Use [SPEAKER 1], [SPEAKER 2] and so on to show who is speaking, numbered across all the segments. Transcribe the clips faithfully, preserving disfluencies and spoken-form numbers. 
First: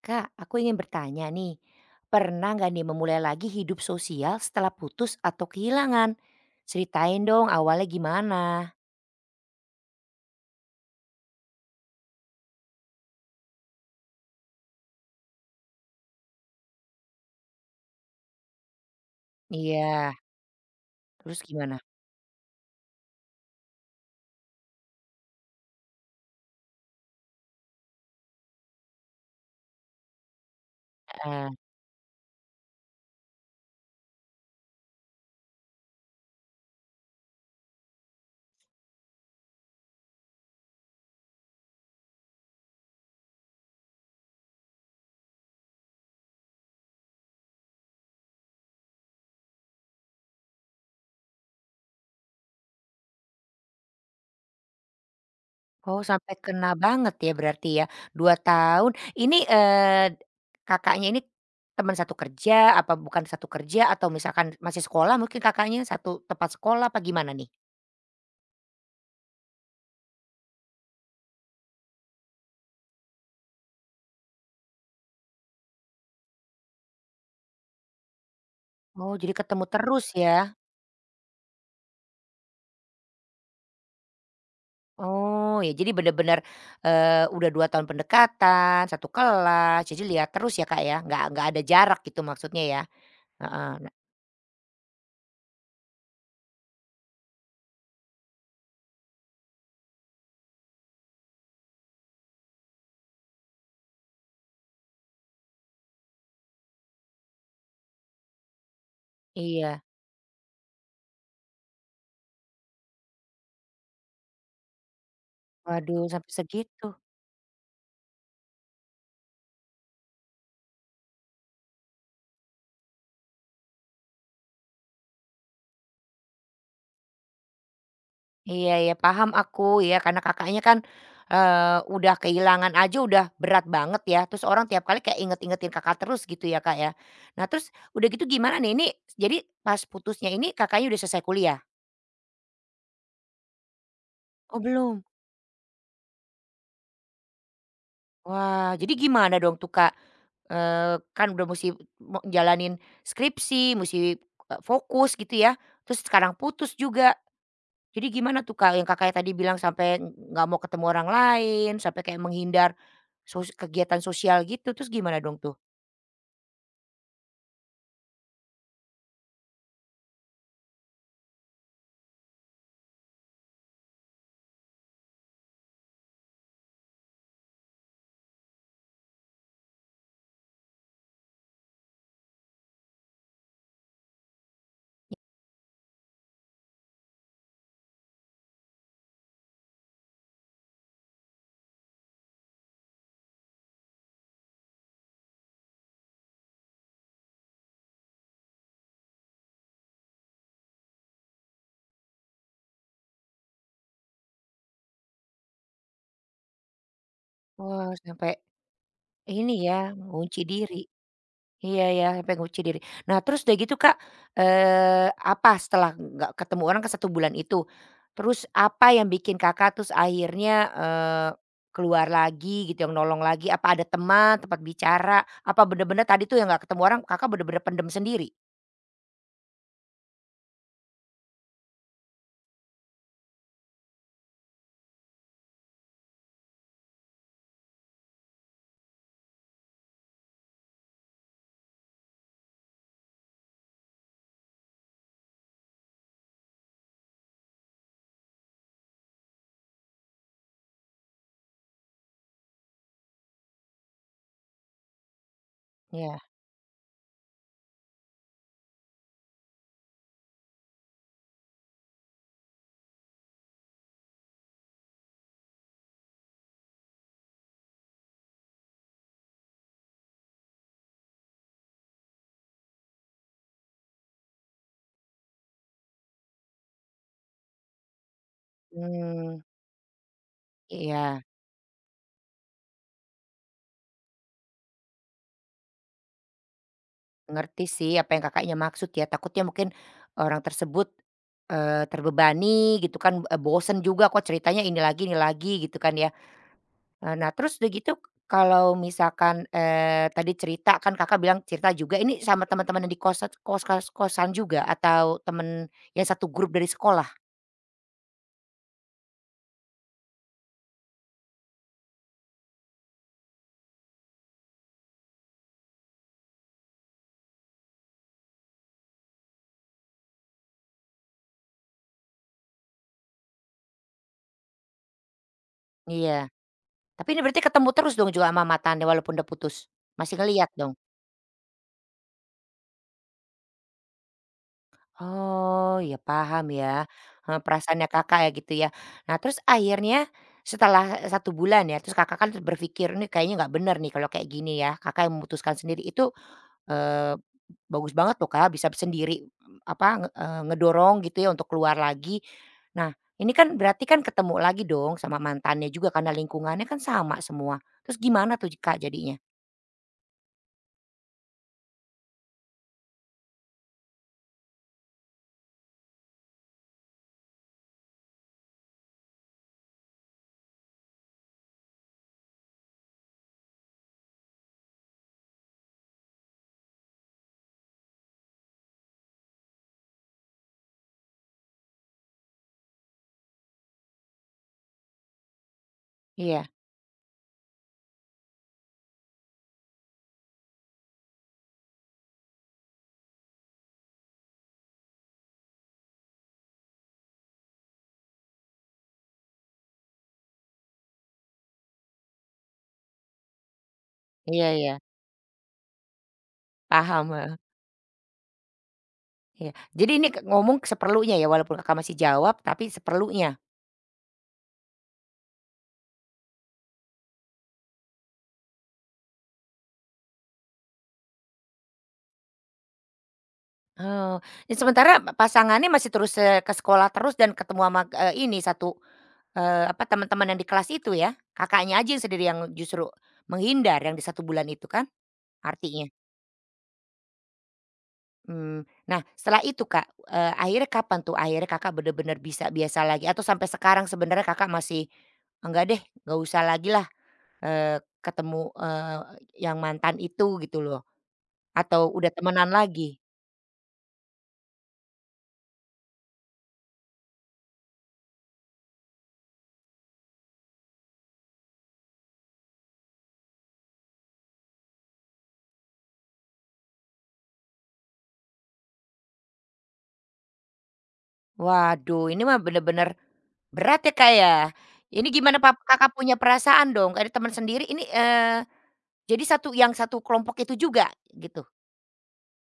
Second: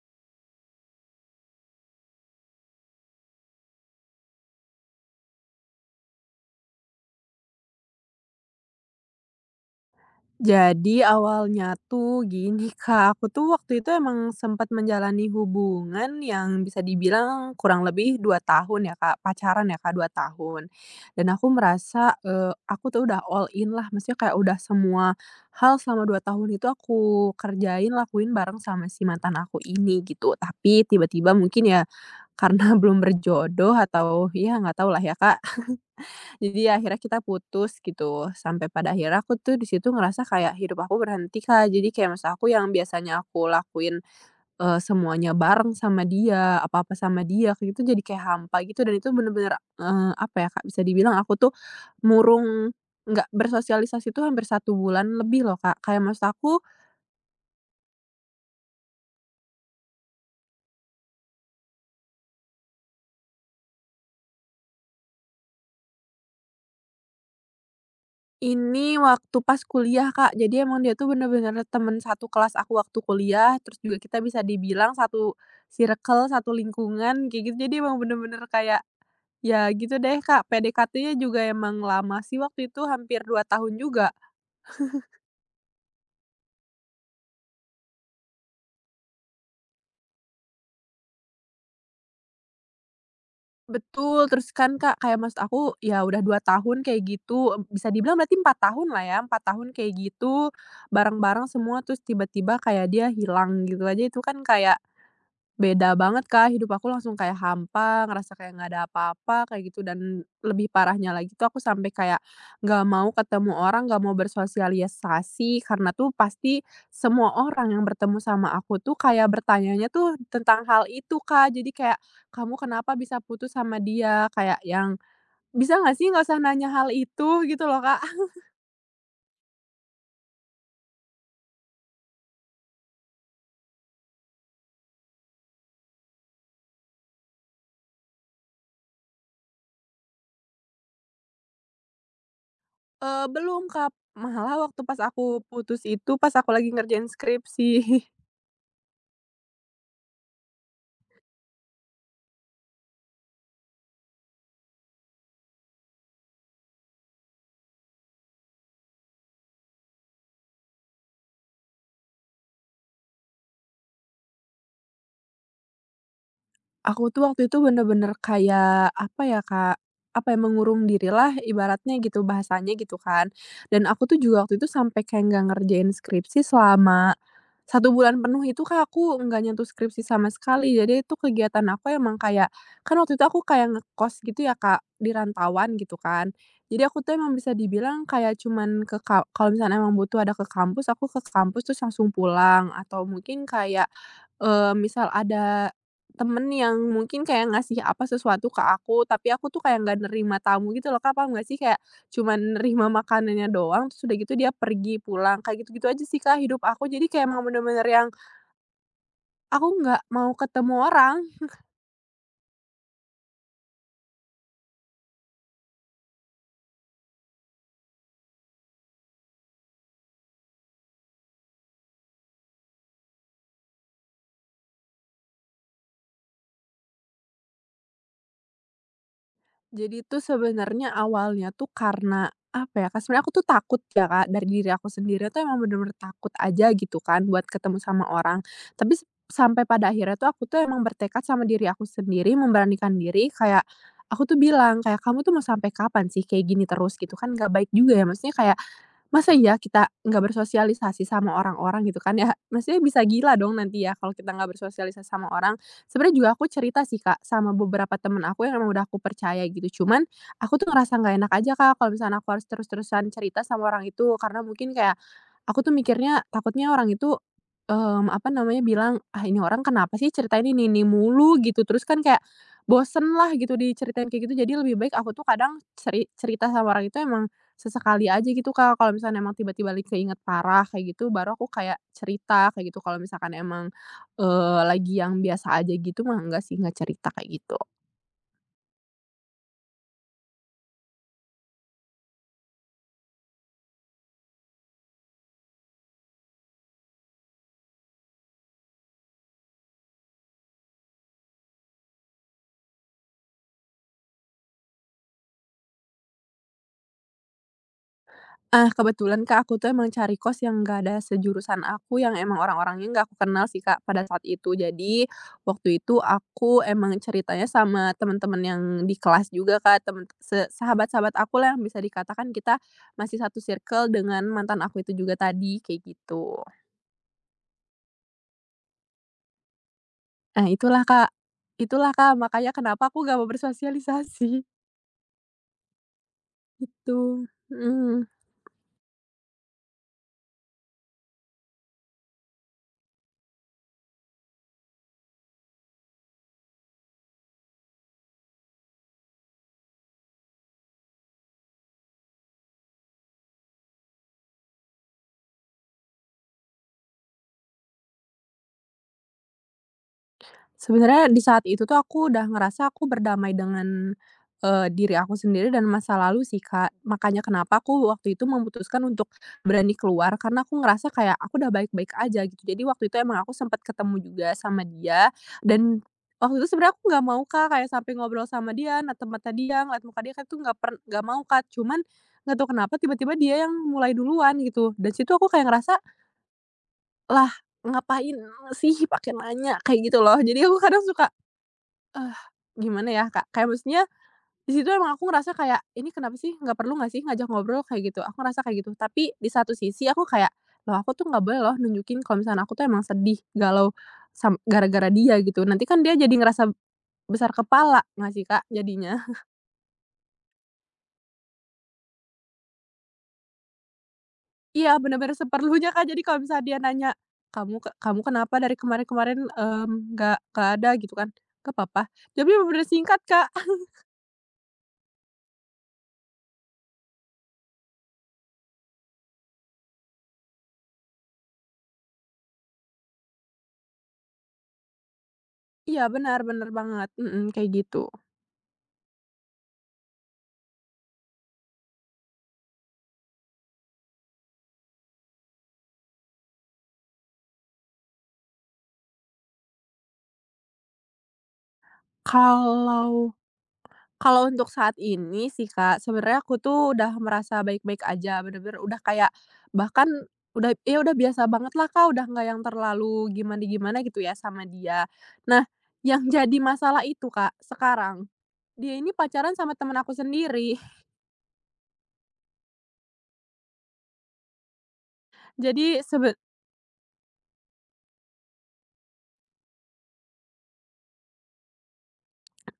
[SPEAKER 1] Kak, aku ingin bertanya nih, pernah nggak nih memulai lagi hidup sosial setelah putus atau kehilangan? Ceritain dong awalnya gimana?
[SPEAKER 2] Jadi awalnya tuh gini, Kak, aku tuh waktu itu emang sempat menjalani hubungan yang bisa dibilang kurang lebih dua tahun ya Kak, pacaran ya Kak dua
[SPEAKER 1] Iya,
[SPEAKER 2] tahun. Dan
[SPEAKER 1] terus
[SPEAKER 2] aku
[SPEAKER 1] gimana?
[SPEAKER 2] merasa, eee, aku tuh udah all in lah, maksudnya kayak udah semua hal selama dua tahun itu aku kerjain, lakuin bareng sama si mantan aku ini gitu. Tapi tiba-tiba
[SPEAKER 1] Heeh.
[SPEAKER 2] mungkin ya karena belum berjodoh atau ya nggak tau lah ya Kak, jadi akhirnya kita putus gitu, sampai pada akhirnya aku tuh di situ ngerasa kayak hidup aku berhenti, Kak. Jadi kayak masa aku yang biasanya aku lakuin, eee, semuanya bareng sama dia, apa-apa sama dia, kayak gitu jadi kayak hampa gitu. Dan itu bener-bener, eee, apa ya, Kak, bisa dibilang aku tuh murung, nggak bersosialisasi tuh hampir satu bulan lebih loh, Kak.
[SPEAKER 1] Oh
[SPEAKER 2] Kayak maksud
[SPEAKER 1] sampai
[SPEAKER 2] aku,
[SPEAKER 1] kena banget ya berarti ya, dua tahun. Ini, eee, Kakaknya ini teman satu kerja, apa bukan satu kerja atau misalkan masih sekolah mungkin Kakaknya, satu tempat sekolah apa gimana nih?
[SPEAKER 2] ini waktu pas kuliah, Kak. Jadi emang dia tuh bener-bener temen satu kelas aku waktu kuliah, terus juga kita bisa dibilang satu circle, satu lingkungan, kayak gitu. Jadi emang bener-bener kayak,
[SPEAKER 1] Oh jadi ketemu
[SPEAKER 2] ya gitu
[SPEAKER 1] terus
[SPEAKER 2] deh, Kak,
[SPEAKER 1] ya?
[SPEAKER 2] pe de ka te-nya juga emang lama sih, waktu itu hampir dua tahun juga.
[SPEAKER 1] Oh ya jadi benar-benar eee, udah dua tahun pendekatan, satu kelas, jadi lihat terus ya, Kak, ya, nggak nggak ada jarak gitu maksudnya ya? Heeh, nah
[SPEAKER 2] Betul, terus kan, Kak, kayak maksud aku ya udah dua tahun kayak gitu, mmm, bisa dibilang berarti empat tahun lah ya, empat tahun kayak gitu, bareng-bareng semua, terus tiba-tiba kayak dia hilang gitu aja. Itu kan kayak beda banget, Kak, hidup aku langsung kayak hampa, ngerasa kayak nggak ada apa-apa, kayak
[SPEAKER 1] iya.
[SPEAKER 2] gitu. Dan lebih parahnya lagi tuh aku sampai kayak nggak mau ketemu orang, nggak mau bersosialisasi, karena
[SPEAKER 1] Waduh
[SPEAKER 2] tuh
[SPEAKER 1] sampai
[SPEAKER 2] pasti
[SPEAKER 1] segitu.
[SPEAKER 2] semua orang yang bertemu sama aku tuh kayak bertanyanya tuh tentang hal itu, Kak. Jadi kayak, "Kamu kenapa bisa putus sama dia?" Kayak yang, "Bisa nggak sih nggak usah nanya hal itu?" Gitu loh, Kak.
[SPEAKER 1] Iya ya paham aku ya karena Kakaknya kan, eee, udah kehilangan aja udah berat banget ya, terus orang tiap kali kayak inget-ingetin Kakak terus gitu ya, Kak, ya. Nah terus udah gitu gimana nih? Ini jadi pas putusnya ini Kakaknya udah selesai kuliah?
[SPEAKER 2] Eee, belum, Kak, malah
[SPEAKER 1] Oh
[SPEAKER 2] waktu pas
[SPEAKER 1] belum?
[SPEAKER 2] aku putus itu, pas aku lagi ngerjain skripsi.
[SPEAKER 1] Wah jadi gimana dong tuh, Kak? Eee, kan udah mesti mo jalanin skripsi, mesti eee, fokus gitu ya, terus sekarang putus juga. Jadi gimana tuh, Kak, yang Kakaknya tadi bilang sampai nggak mau ketemu orang lain, sampai kayak menghindar sos kegiatan sosial gitu, terus gimana dong tuh?
[SPEAKER 2] Aku tuh waktu itu bener-bener kayak, apa ya, Kak, apa ya, mengurung dirilah ibaratnya gitu, bahasanya gitu kan. Dan aku tuh juga waktu itu sampai kayak nggak ngerjain skripsi selama satu bulan penuh itu, Kak, aku nggak nyentuh skripsi sama sekali. Jadi itu kegiatan aku emang kayak, kan waktu itu aku kayak ngekos gitu ya, Kak, di rantauan gitu kan. Jadi aku tuh emang bisa dibilang kayak cuman ke ka kalau misalnya emang butuh ada ke kampus, aku ke kampus terus langsung pulang, atau mungkin kayak, eee, misal ada temen yang mungkin kayak ngasih apa sesuatu ke aku, tapi aku tuh kayak nggak nerima tamu gitu loh, Kak, paham nggak sih? Kayak cuman nerima makanannya doang, terus udah gitu dia pergi pulang, kayak gitu-gitu aja sih, Kak, hidup aku. Jadi kayak emang bener-bener
[SPEAKER 1] Wah,
[SPEAKER 2] yang
[SPEAKER 1] sampai ini
[SPEAKER 2] aku
[SPEAKER 1] ya,
[SPEAKER 2] nggak mau
[SPEAKER 1] mengunci
[SPEAKER 2] ketemu
[SPEAKER 1] diri.
[SPEAKER 2] orang.
[SPEAKER 1] Iya ya, sampai ngunci diri. Nah, terus udah gitu Kak, eee, apa setelah nggak ketemu orang ke satu bulan itu, terus apa yang bikin Kakak terus akhirnya, eee, keluar lagi gitu, yang nolong lagi? Apa ada teman, tempat bicara? Apa bener-bener tadi tuh yang nggak ketemu orang Kakak bener-bener pendem sendiri?
[SPEAKER 2] Jadi tuh sebenarnya awalnya tuh karena, apa ya, Kak, sebenarnya aku tuh takut ya, Kak, dari diri aku sendiri tuh emang bener-bener takut aja gitu kan buat ketemu sama orang. Tapi s sampai pada akhirnya tuh aku tuh emang bertekad sama diri aku sendiri, memberanikan diri kayak aku tuh bilang kayak, "Kamu tuh mau sampai kapan sih kayak gini terus?" Gitu kan, nggak baik juga ya, maksudnya kayak masa iya kita nggak bersosialisasi sama orang-orang gitu kan ya, maksudnya bisa gila dong nanti ya kalau kita nggak bersosialisasi sama orang. Sebenarnya
[SPEAKER 1] Iya,
[SPEAKER 2] juga aku cerita sih, Kak, sama beberapa temen aku yang emang udah aku percaya gitu, cuman aku tuh ngerasa nggak enak aja, Kak, kalau misalnya aku harus terus-terusan cerita sama orang itu, karena mungkin kayak aku tuh mikirnya takutnya orang itu, mmm, apa namanya, bilang, "Ah, ini orang kenapa sih ceritain ini-ini mulu?" Gitu. Terus kan kayak bosen lah gitu diceritain kayak gitu. Jadi lebih baik aku tuh kadang ceri cerita sama orang itu emang sesekali aja gitu, Kak. Kalau misalnya emang
[SPEAKER 1] mmm,
[SPEAKER 2] tiba-tiba lagi keinget parah kayak gitu,
[SPEAKER 1] iya,
[SPEAKER 2] baru aku kayak cerita kayak gitu. Kalau misalkan emang, eee, lagi yang biasa aja gitu mah enggak sih, nggak cerita kayak gitu.
[SPEAKER 1] ngerti sih apa yang Kakaknya maksud ya, takutnya mungkin orang tersebut, eee, terbebani gitu kan, eee, bosen juga kok ceritanya ini lagi ini lagi gitu kan ya. Eee, nah terus udah gitu kalau misalkan, eee, tadi cerita kan Kakak bilang cerita juga ini sama teman-teman yang di kosan kos kos kosan juga atau temen yang satu grup dari sekolah?
[SPEAKER 2] Ah, kebetulan, Kak, aku tuh emang cari kos yang nggak ada sejurusan aku, yang emang orang-orangnya nggak aku kenal sih, Kak, pada saat itu. Jadi, waktu itu aku emang ceritanya sama teman-teman yang di kelas juga, Kak, temen, se sahabat-sahabat aku lah yang bisa dikatakan kita masih satu circle dengan mantan aku itu juga tadi, kayak
[SPEAKER 1] Iya.
[SPEAKER 2] gitu.
[SPEAKER 1] Tapi ini berarti ketemu terus dong juga sama mantannya walaupun udah putus? Masih
[SPEAKER 2] Nah
[SPEAKER 1] ngelihat dong?
[SPEAKER 2] itulah Kak itulah Kak, makanya kenapa aku nggak mau bersosialisasi,
[SPEAKER 1] Oh ya paham ya,
[SPEAKER 2] itu.
[SPEAKER 1] eee, perasaannya Kakak ya gitu ya. Nah terus akhirnya setelah, satu bulan ya terus Kakak kan berpikir, "Ini kayaknya nggak bener nih kalau kayak gini ya." Kakak yang memutuskan sendiri itu. Eee, Bagus banget loh Kak, bisa sendiri, mm, apa, nge eee, ngedorong gitu ya untuk keluar lagi. Nah, ini kan berarti kan ketemu lagi dong sama mantannya juga karena lingkungannya kan sama semua. Terus gimana tuh Kak jadinya?
[SPEAKER 2] Sebenarnya di saat itu tuh aku udah ngerasa aku berdamai dengan, eee, diri aku sendiri dan masa lalu sih, Kak. Makanya kenapa aku waktu itu memutuskan untuk berani keluar karena aku ngerasa kayak aku udah baik-baik aja gitu. Jadi waktu itu emang aku sempet ketemu juga sama dia. Dan waktu itu sebenarnya aku nggak mau, Kak, kayak sampai ngobrol sama dia, natap mata dia, ngeliat muka dia, Kak, tuh nggak per nggak mau, Kak. Cuman nggak tahu kenapa tiba-tiba dia yang mulai duluan gitu. Dan situ aku kayak ngerasa,
[SPEAKER 1] Iya,
[SPEAKER 2] "Lah, ngapain sih pakai nanya?" Kayak gitu loh. Jadi aku kadang suka, eh, gimana ya, Kak, kayak maksudnya di situ emang aku ngerasa kayak, "Ini kenapa sih? Nggak perlu nggak sih ngajak ngobrol?" Kayak gitu, aku ngerasa kayak gitu. Tapi di satu sisi aku kayak, "Loh, aku tuh nggak boleh loh nunjukin kalau misalnya aku tuh emang sedih, galau, sam
[SPEAKER 1] iya iya,
[SPEAKER 2] gara-gara dia," gitu. Nanti kan dia jadi ngerasa
[SPEAKER 1] paham, heeh,
[SPEAKER 2] besar kepala nggak sih, Kak, jadinya?
[SPEAKER 1] iya. Jadi ini ke ngomong seperlunya ya walaupun Kakak masih jawab tapi seperlunya?
[SPEAKER 2] Iya, bener-bener seperlunya, Kak, jadi kalau misalnya dia nanya, "Kamu ke kamu kenapa dari kemarin-kemarin, mmm, nggak nggak ada?" Gitu kan, "Nggak papa," jawabnya bener-bener singkat, Kak.
[SPEAKER 1] Oh, ya sementara pasangannya masih terus, eee, ke sekolah terus dan ketemu sama, eee, ini, satu Eee, apa, teman-teman yang di kelas itu ya? Kakaknya aja yang sendiri yang justru menghindar yang di satu bulan itu kan
[SPEAKER 2] Iya,
[SPEAKER 1] artinya?
[SPEAKER 2] benar benar banget, mhm, kayak gitu.
[SPEAKER 1] Mmm, nah setelah itu Kak, eee, akhirnya kapan tuh akhirnya Kakak bener-bener bisa biasa lagi atau sampai sekarang sebenarnya Kakak masih, "Enggak deh nggak usah lagilah, eee, ketemu, eee, yang mantan itu," gitu loh? Atau udah temenan
[SPEAKER 2] Kalau
[SPEAKER 1] lagi?
[SPEAKER 2] Kalau untuk saat ini sih, Kak, sebenarnya aku tuh udah merasa baik-baik aja, bener-bener udah kayak, bahkan udah, ya udah biasa banget lah, Kak, udah nggak yang terlalu gimana-gimana gitu ya sama dia. Nah, yang jadi masalah itu, Kak, sekarang dia ini pacaran sama temen aku sendiri.
[SPEAKER 1] Waduh ini mah bener-bener berat ya Kak ya? Ini gimana pap
[SPEAKER 2] Jadi
[SPEAKER 1] Kakak punya
[SPEAKER 2] sebe
[SPEAKER 1] perasaan dong? Ada teman sendiri ini. eee Jadi satu yang satu kelompok itu juga gitu?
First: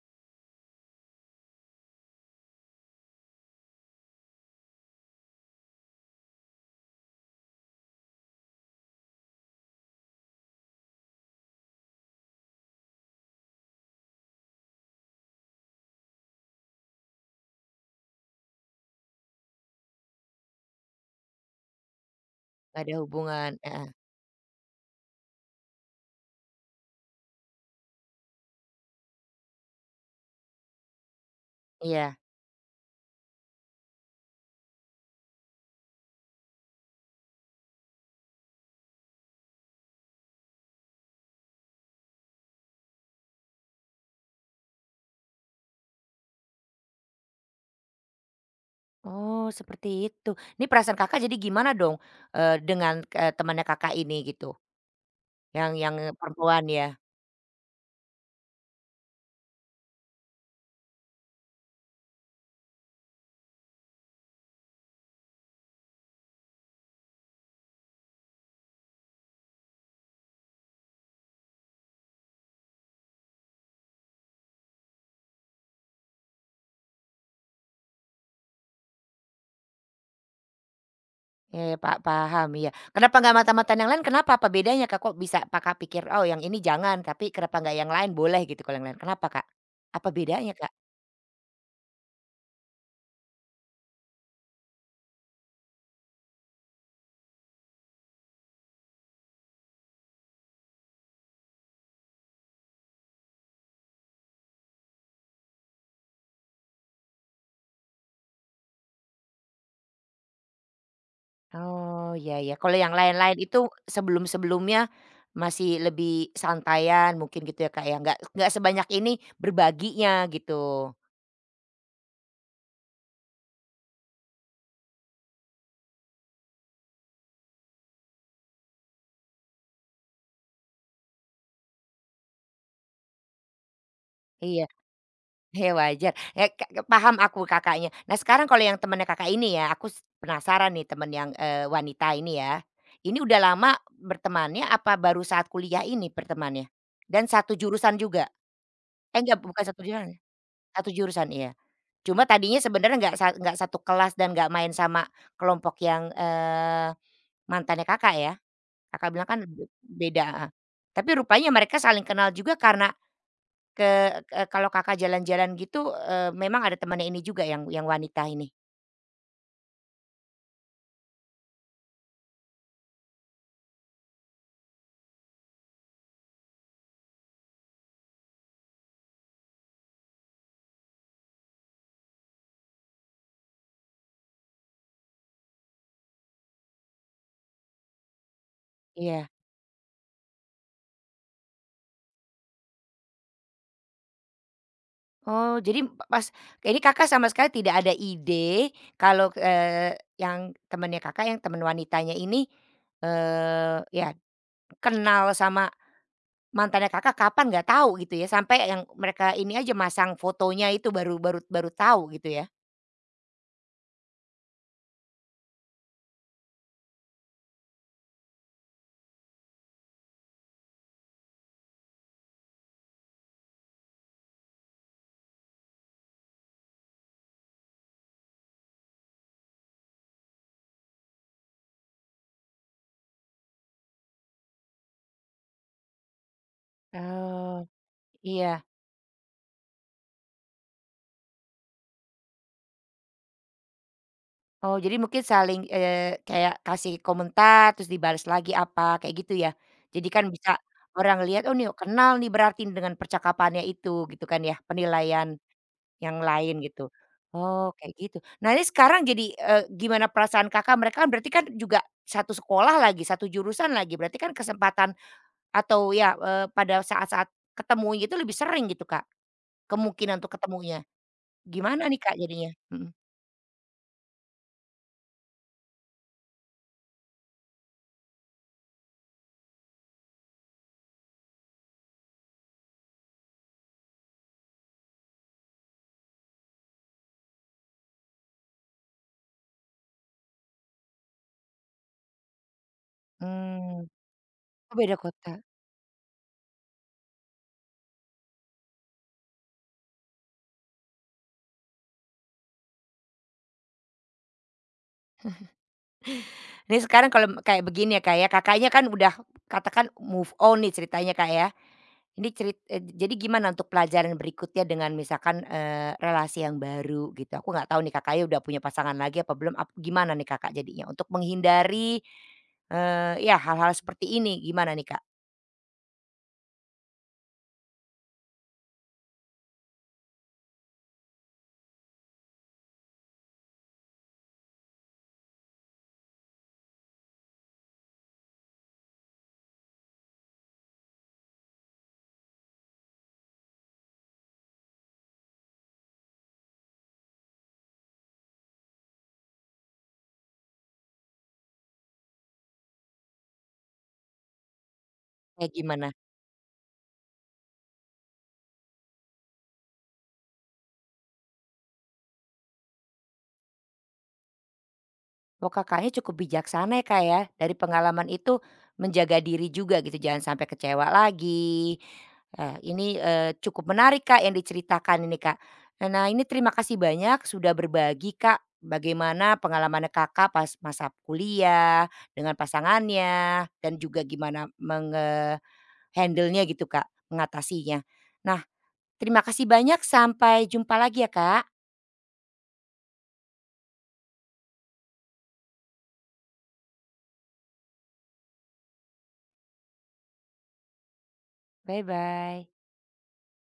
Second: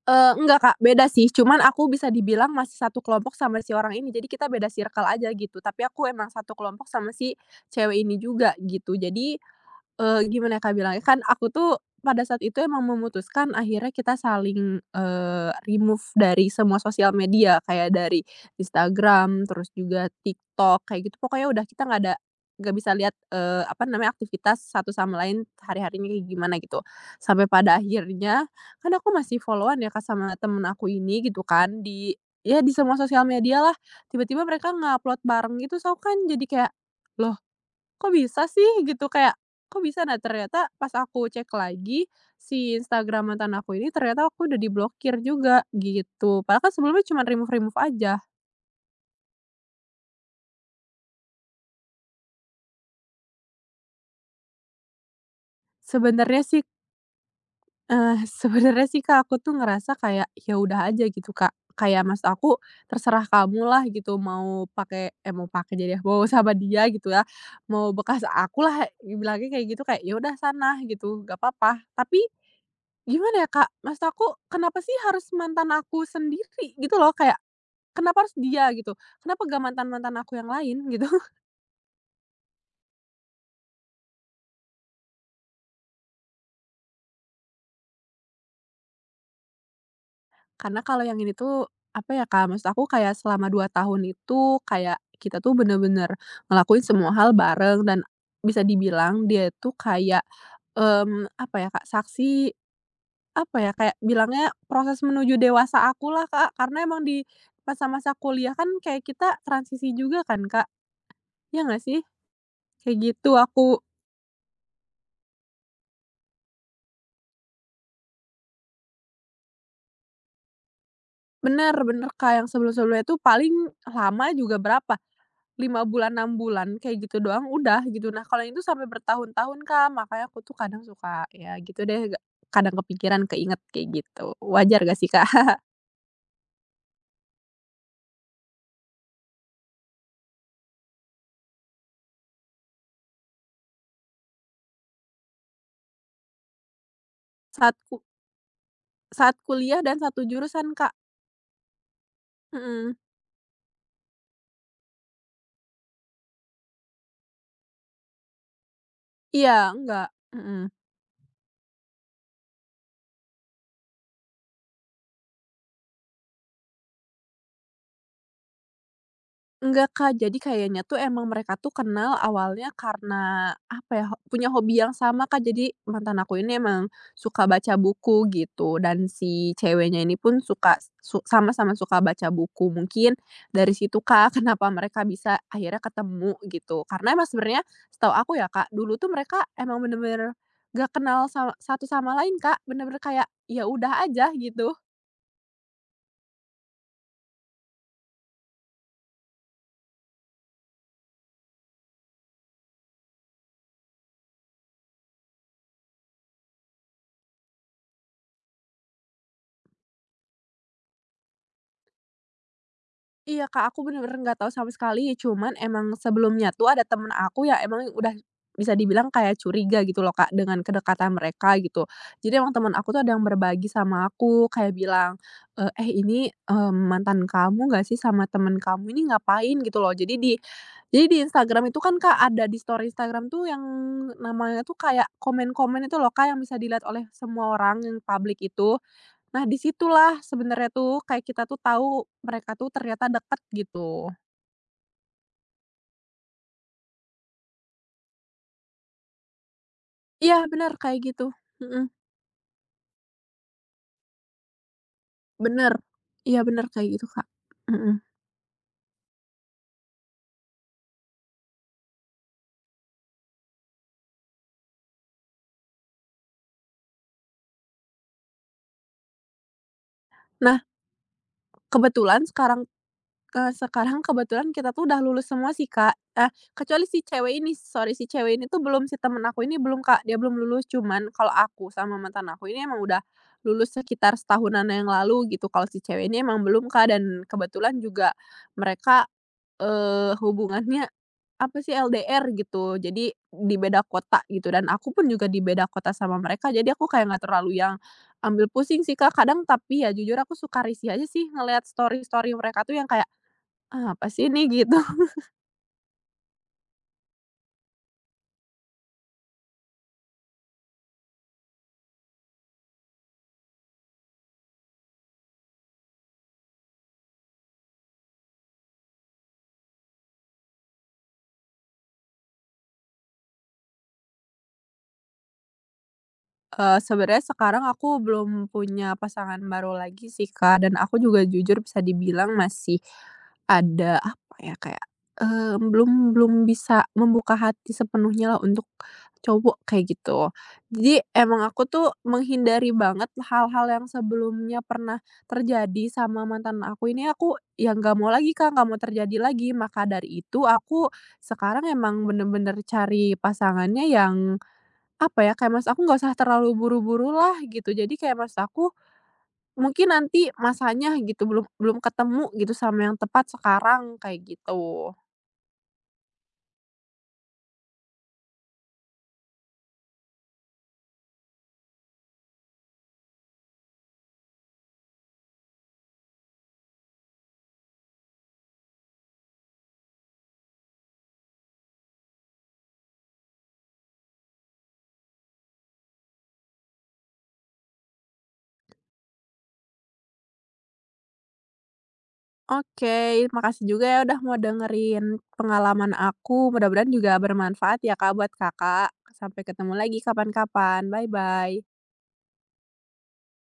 [SPEAKER 2] eee, enggak, Kak, beda sih, cuman aku bisa dibilang masih satu kelompok sama si orang ini, jadi kita beda circle aja gitu, tapi aku emang satu kelompok sama si cewek ini juga gitu. Jadi, Eee, gimana ya, Kak, bilangnya, kan aku tuh pada saat itu emang memutuskan akhirnya kita saling, eee, remove dari semua sosial media, kayak dari Instagram, terus juga TikTok, kayak gitu. Pokoknya udah kita nggak ada, nggak
[SPEAKER 1] Nggak
[SPEAKER 2] bisa
[SPEAKER 1] ada
[SPEAKER 2] lihat,
[SPEAKER 1] hubungan
[SPEAKER 2] eee, apa
[SPEAKER 1] heeh,
[SPEAKER 2] namanya, aktivitas satu sama lain hari-harinya kayak gimana gitu. Sampai pada akhirnya, kan aku masih follow-an ya, Kak, sama temen aku ini gitu kan, di,
[SPEAKER 1] iya.
[SPEAKER 2] ya, di semua sosial media lah. Tiba-tiba mereka nge-upload bareng gitu, so, aku kan jadi kayak, "Loh, kok bisa sih?" Gitu kayak, "Kok bisa?" Nah ternyata pas aku cek lagi, si Instagram mantan aku ini ternyata aku udah diblokir juga gitu. Padahal kan sebelumnya cuma remove-remove aja.
[SPEAKER 1] Oh seperti itu. Ini perasaan Kakak jadi gimana dong, eee, dengan, eee, temannya Kakak ini gitu? Yang yang
[SPEAKER 2] Sebenarnya sih
[SPEAKER 1] perempuan ya?
[SPEAKER 2] Eee, sebenarnya sih, Kak, aku tuh ngerasa kayak, ya udah aja gitu, Kak. Kayak maksud aku, terserah kamu lah gitu, mau pakai, eh, mau pakai jadi, mau sama dia gitu ya, mau bekas aku lah bilangnya kayak gitu, kayak, "Ya udah sana," gitu, "gak apa-apa." Tapi gimana ya, Kak, maksud aku, kenapa sih harus mantan aku sendiri gitu loh, kayak kenapa harus dia gitu? Kenapa gak mantan-mantan aku yang lain gitu?
[SPEAKER 1] Iya ya, pa paham iya. Kenapa nggak mata mantan yang lain kenapa? Apa bedanya Kak kok bisa Kakak pikir, "Oh yang ini jangan," tapi kenapa nggak yang lain boleh gitu kalau yang lain, kenapa Kak? Apa bedanya Kak?
[SPEAKER 2] Karena kalau yang ini tuh, apa ya, Kak, maksud aku kayak selama dua tahun itu kayak kita tuh bener-bener ngelakuin semua hal bareng. Dan bisa dibilang dia tuh kayak, mmm, apa ya, Kak, saksi, apa ya, kayak bilangnya proses menuju dewasa aku lah, Kak, karena emang di masa-masa kuliah kan kayak kita transisi juga kan, Kak, ya nggak sih?
[SPEAKER 1] Oh, iya iya. Kalau yang
[SPEAKER 2] Kayak gitu
[SPEAKER 1] lain-lain itu
[SPEAKER 2] aku
[SPEAKER 1] sebelum-sebelumnya masih lebih santaian mungkin gitu ya, Kak, ya? Nggak nggak sebanyak ini berbaginya gitu.
[SPEAKER 2] bener bener, Kak, yang sebelum-sebelumnya tuh paling lama juga berapa, lima bulan, enam bulan, kayak gitu doang udah gitu. Nah, kalau yang itu sampai bertahun-tahun, Kak, makanya aku tuh kadang suka ya gitu deh, ga kadang kepikiran, keinget kayak gitu.
[SPEAKER 1] Iya,
[SPEAKER 2] Wajar gak sih, Kak?
[SPEAKER 1] ya wajar. Ya, Kak, paham aku Kakaknya. Nah, sekarang kalau yang temannya Kakak ini ya, aku s penasaran nih teman yang, eee, wanita ini ya. Ini udah lama bertemannya apa baru saat kuliah ini bertemannya? Dan satu
[SPEAKER 2] Saat
[SPEAKER 1] jurusan
[SPEAKER 2] ku
[SPEAKER 1] juga? Eh,
[SPEAKER 2] Saat
[SPEAKER 1] enggak bukan
[SPEAKER 2] kuliah
[SPEAKER 1] satu
[SPEAKER 2] dan
[SPEAKER 1] jurusan.
[SPEAKER 2] satu jurusan,
[SPEAKER 1] Satu
[SPEAKER 2] Kak.
[SPEAKER 1] jurusan, iya. Cuma tadinya
[SPEAKER 2] Mhm.
[SPEAKER 1] sebenarnya nggak sa nggak satu kelas dan nggak main sama kelompok yang, eee, mantannya Kakak ya? Kakak bilang kan
[SPEAKER 2] Iya,
[SPEAKER 1] be
[SPEAKER 2] enggak.
[SPEAKER 1] beda heeh.
[SPEAKER 2] Mhm.
[SPEAKER 1] Tapi rupanya mereka saling kenal juga karena ke ke kalau Kakak jalan-jalan gitu, eee, memang ada temannya ini juga yang yang wanita ini?
[SPEAKER 2] Enggak, Kak, jadi kayaknya tuh emang mereka tuh kenal awalnya karena apa ya, ho punya hobi yang sama, Kak. Jadi mantan aku ini emang suka baca buku gitu dan si ceweknya ini pun suka, su sama-sama suka baca buku. Mungkin dari situ, Kak, kenapa mereka bisa akhirnya ketemu gitu. Karena emang sebenarnya setahu aku ya, Kak, dulu tuh
[SPEAKER 1] Iya.
[SPEAKER 2] mereka emang bener-bener gak kenal sa satu sama lain, Kak, bener-bener kayak ya udah aja gitu.
[SPEAKER 1] Oh, jadi pas ini Kakak sama sekali tidak ada ide kalau, eee, yang temannya Kakak yang teman wanitanya ini, eee, ya kenal sama mantannya Kakak kapan nggak tahu gitu ya, sampai yang mereka ini aja masang fotonya itu baru baru baru tahu gitu ya?
[SPEAKER 2] Iya, Kak, aku bener-bener nggak tahu sama sekali, ya, cuman emang sebelumnya tuh ada temen aku yang emang udah bisa dibilang kayak curiga gitu loh, Kak, dengan kedekatan mereka gitu. Jadi emang teman aku tuh ada yang berbagi sama aku, kayak bilang, eee, "Eh, ini, eee, mantan kamu nggak sih sama temen kamu ini ngapain?" Gitu loh. Jadi di jadi di Instagram itu kan, Kak, ada di story Instagram tuh yang namanya tuh kayak komen-komen itu loh, Kak, yang bisa dilihat oleh semua
[SPEAKER 1] Oh.
[SPEAKER 2] orang yang publik
[SPEAKER 1] Iya.
[SPEAKER 2] itu. Nah, di situlah sebenarnya tuh kayak kita tuh tahu mereka tuh ternyata deket gitu.
[SPEAKER 1] Oh jadi mungkin saling, eee, kayak kasih komentar terus dibalas lagi apa, kayak gitu ya? Jadi kan
[SPEAKER 2] Iya
[SPEAKER 1] bisa
[SPEAKER 2] bener kayak gitu,
[SPEAKER 1] orang lihat, "Oh nih
[SPEAKER 2] mhm,
[SPEAKER 1] kenal nih berarti dengan percakapannya itu," gitu kan ya, penilaian
[SPEAKER 2] bener.
[SPEAKER 1] yang
[SPEAKER 2] Iya
[SPEAKER 1] lain
[SPEAKER 2] bener kayak
[SPEAKER 1] gitu.
[SPEAKER 2] gitu, Kak,
[SPEAKER 1] Oh kayak
[SPEAKER 2] mhm.
[SPEAKER 1] gitu. Nah ini sekarang jadi, eee, gimana perasaan Kakak? Mereka kan berarti kan juga satu sekolah lagi, satu jurusan lagi, berarti kan kesempatan atau ya, eee, pada saat-saat ketemu gitu lebih sering gitu, Kak, kemungkinan untuk
[SPEAKER 2] Nah,
[SPEAKER 1] ketemunya. Gimana nih, Kak,
[SPEAKER 2] kebetulan
[SPEAKER 1] jadinya?
[SPEAKER 2] sekarang,
[SPEAKER 1] Mhm.
[SPEAKER 2] eee, sekarang kebetulan kita tuh udah lulus semua sih, Kak, eh, kecuali si cewek ini, sorry, si cewek ini tuh belum, si temen aku ini belum, Kak, dia belum lulus, cuman kalau aku sama mantan aku ini emang udah lulus sekitar setahunan yang lalu gitu, kalau si cewek ini emang belum, Kak. Dan kebetulan juga mereka, eh, hubungannya, apa sih, el de er gitu, jadi di beda
[SPEAKER 1] Mmm,
[SPEAKER 2] kota gitu dan
[SPEAKER 1] oh
[SPEAKER 2] aku
[SPEAKER 1] beda
[SPEAKER 2] pun juga
[SPEAKER 1] kota.
[SPEAKER 2] di beda kota sama mereka, jadi aku kayak nggak terlalu yang ambil pusing sih, Kak. Kadang tapi ya jujur aku suka risih aja sih ngelihat story-story mereka tuh yang kayak, "Ah, apa sih ini?" Gitu.
[SPEAKER 1] Ini sekarang kalau kayak begini ya, Kak, ya, Kakaknya kan udah katakan move on nih ceritanya, Kak, ya. Ini cerit eee, jadi gimana untuk pelajaran berikutnya dengan misalkan, eee, relasi yang baru gitu? Aku nggak tahu nih Kakaknya udah punya pasangan lagi apa belum, ap gimana nih Kakak jadinya untuk menghindari, eee, ya hal-hal seperti ini gimana nih, Kak?
[SPEAKER 2] Eh sebenarnya sekarang aku belum punya pasangan baru lagi sih, Kak, dan aku juga jujur bisa dibilang masih ada, apa ya, kayak, eh, belum belum bisa membuka hati sepenuhnya lah untuk cowok kayak gitu. Jadi emang aku tuh menghindari banget hal-hal yang sebelumnya pernah terjadi sama mantan aku ini, aku yang nggak mau lagi, Kak, nggak mau terjadi lagi. Maka dari itu aku sekarang emang bener-bener cari pasangannya yang apa ya,
[SPEAKER 1] Kayak
[SPEAKER 2] kayak mas aku
[SPEAKER 1] gimana?
[SPEAKER 2] nggak usah terlalu buru buru lah gitu. Jadi kayak mas aku, mungkin nanti masanya gitu, belum belum ketemu gitu sama yang tepat sekarang, kayak gitu.
[SPEAKER 1] Wah, Kakaknya cukup bijaksana ya, Kak, ya. Dari pengalaman itu menjaga diri juga gitu, jangan sampai kecewa lagi. Eee, ini, eee, cukup menarik, Kak, yang diceritakan ini, Kak. Nah, ini terima kasih banyak sudah berbagi, Kak, bagaimana pengalaman Kakak pas masa kuliah dengan pasangannya dan juga gimana menge nya gitu, Kak, mengatasinya. Nah, terima kasih banyak, sampai jumpa lagi ya, Kak.
[SPEAKER 2] Oke, makasih juga ya udah mau dengerin pengalaman aku, mudah-mudahan juga bermanfaat ya Kak buat Kakak. Sampai ketemu lagi kapan-kapan, bye-bye.
[SPEAKER 1] Bye-bye.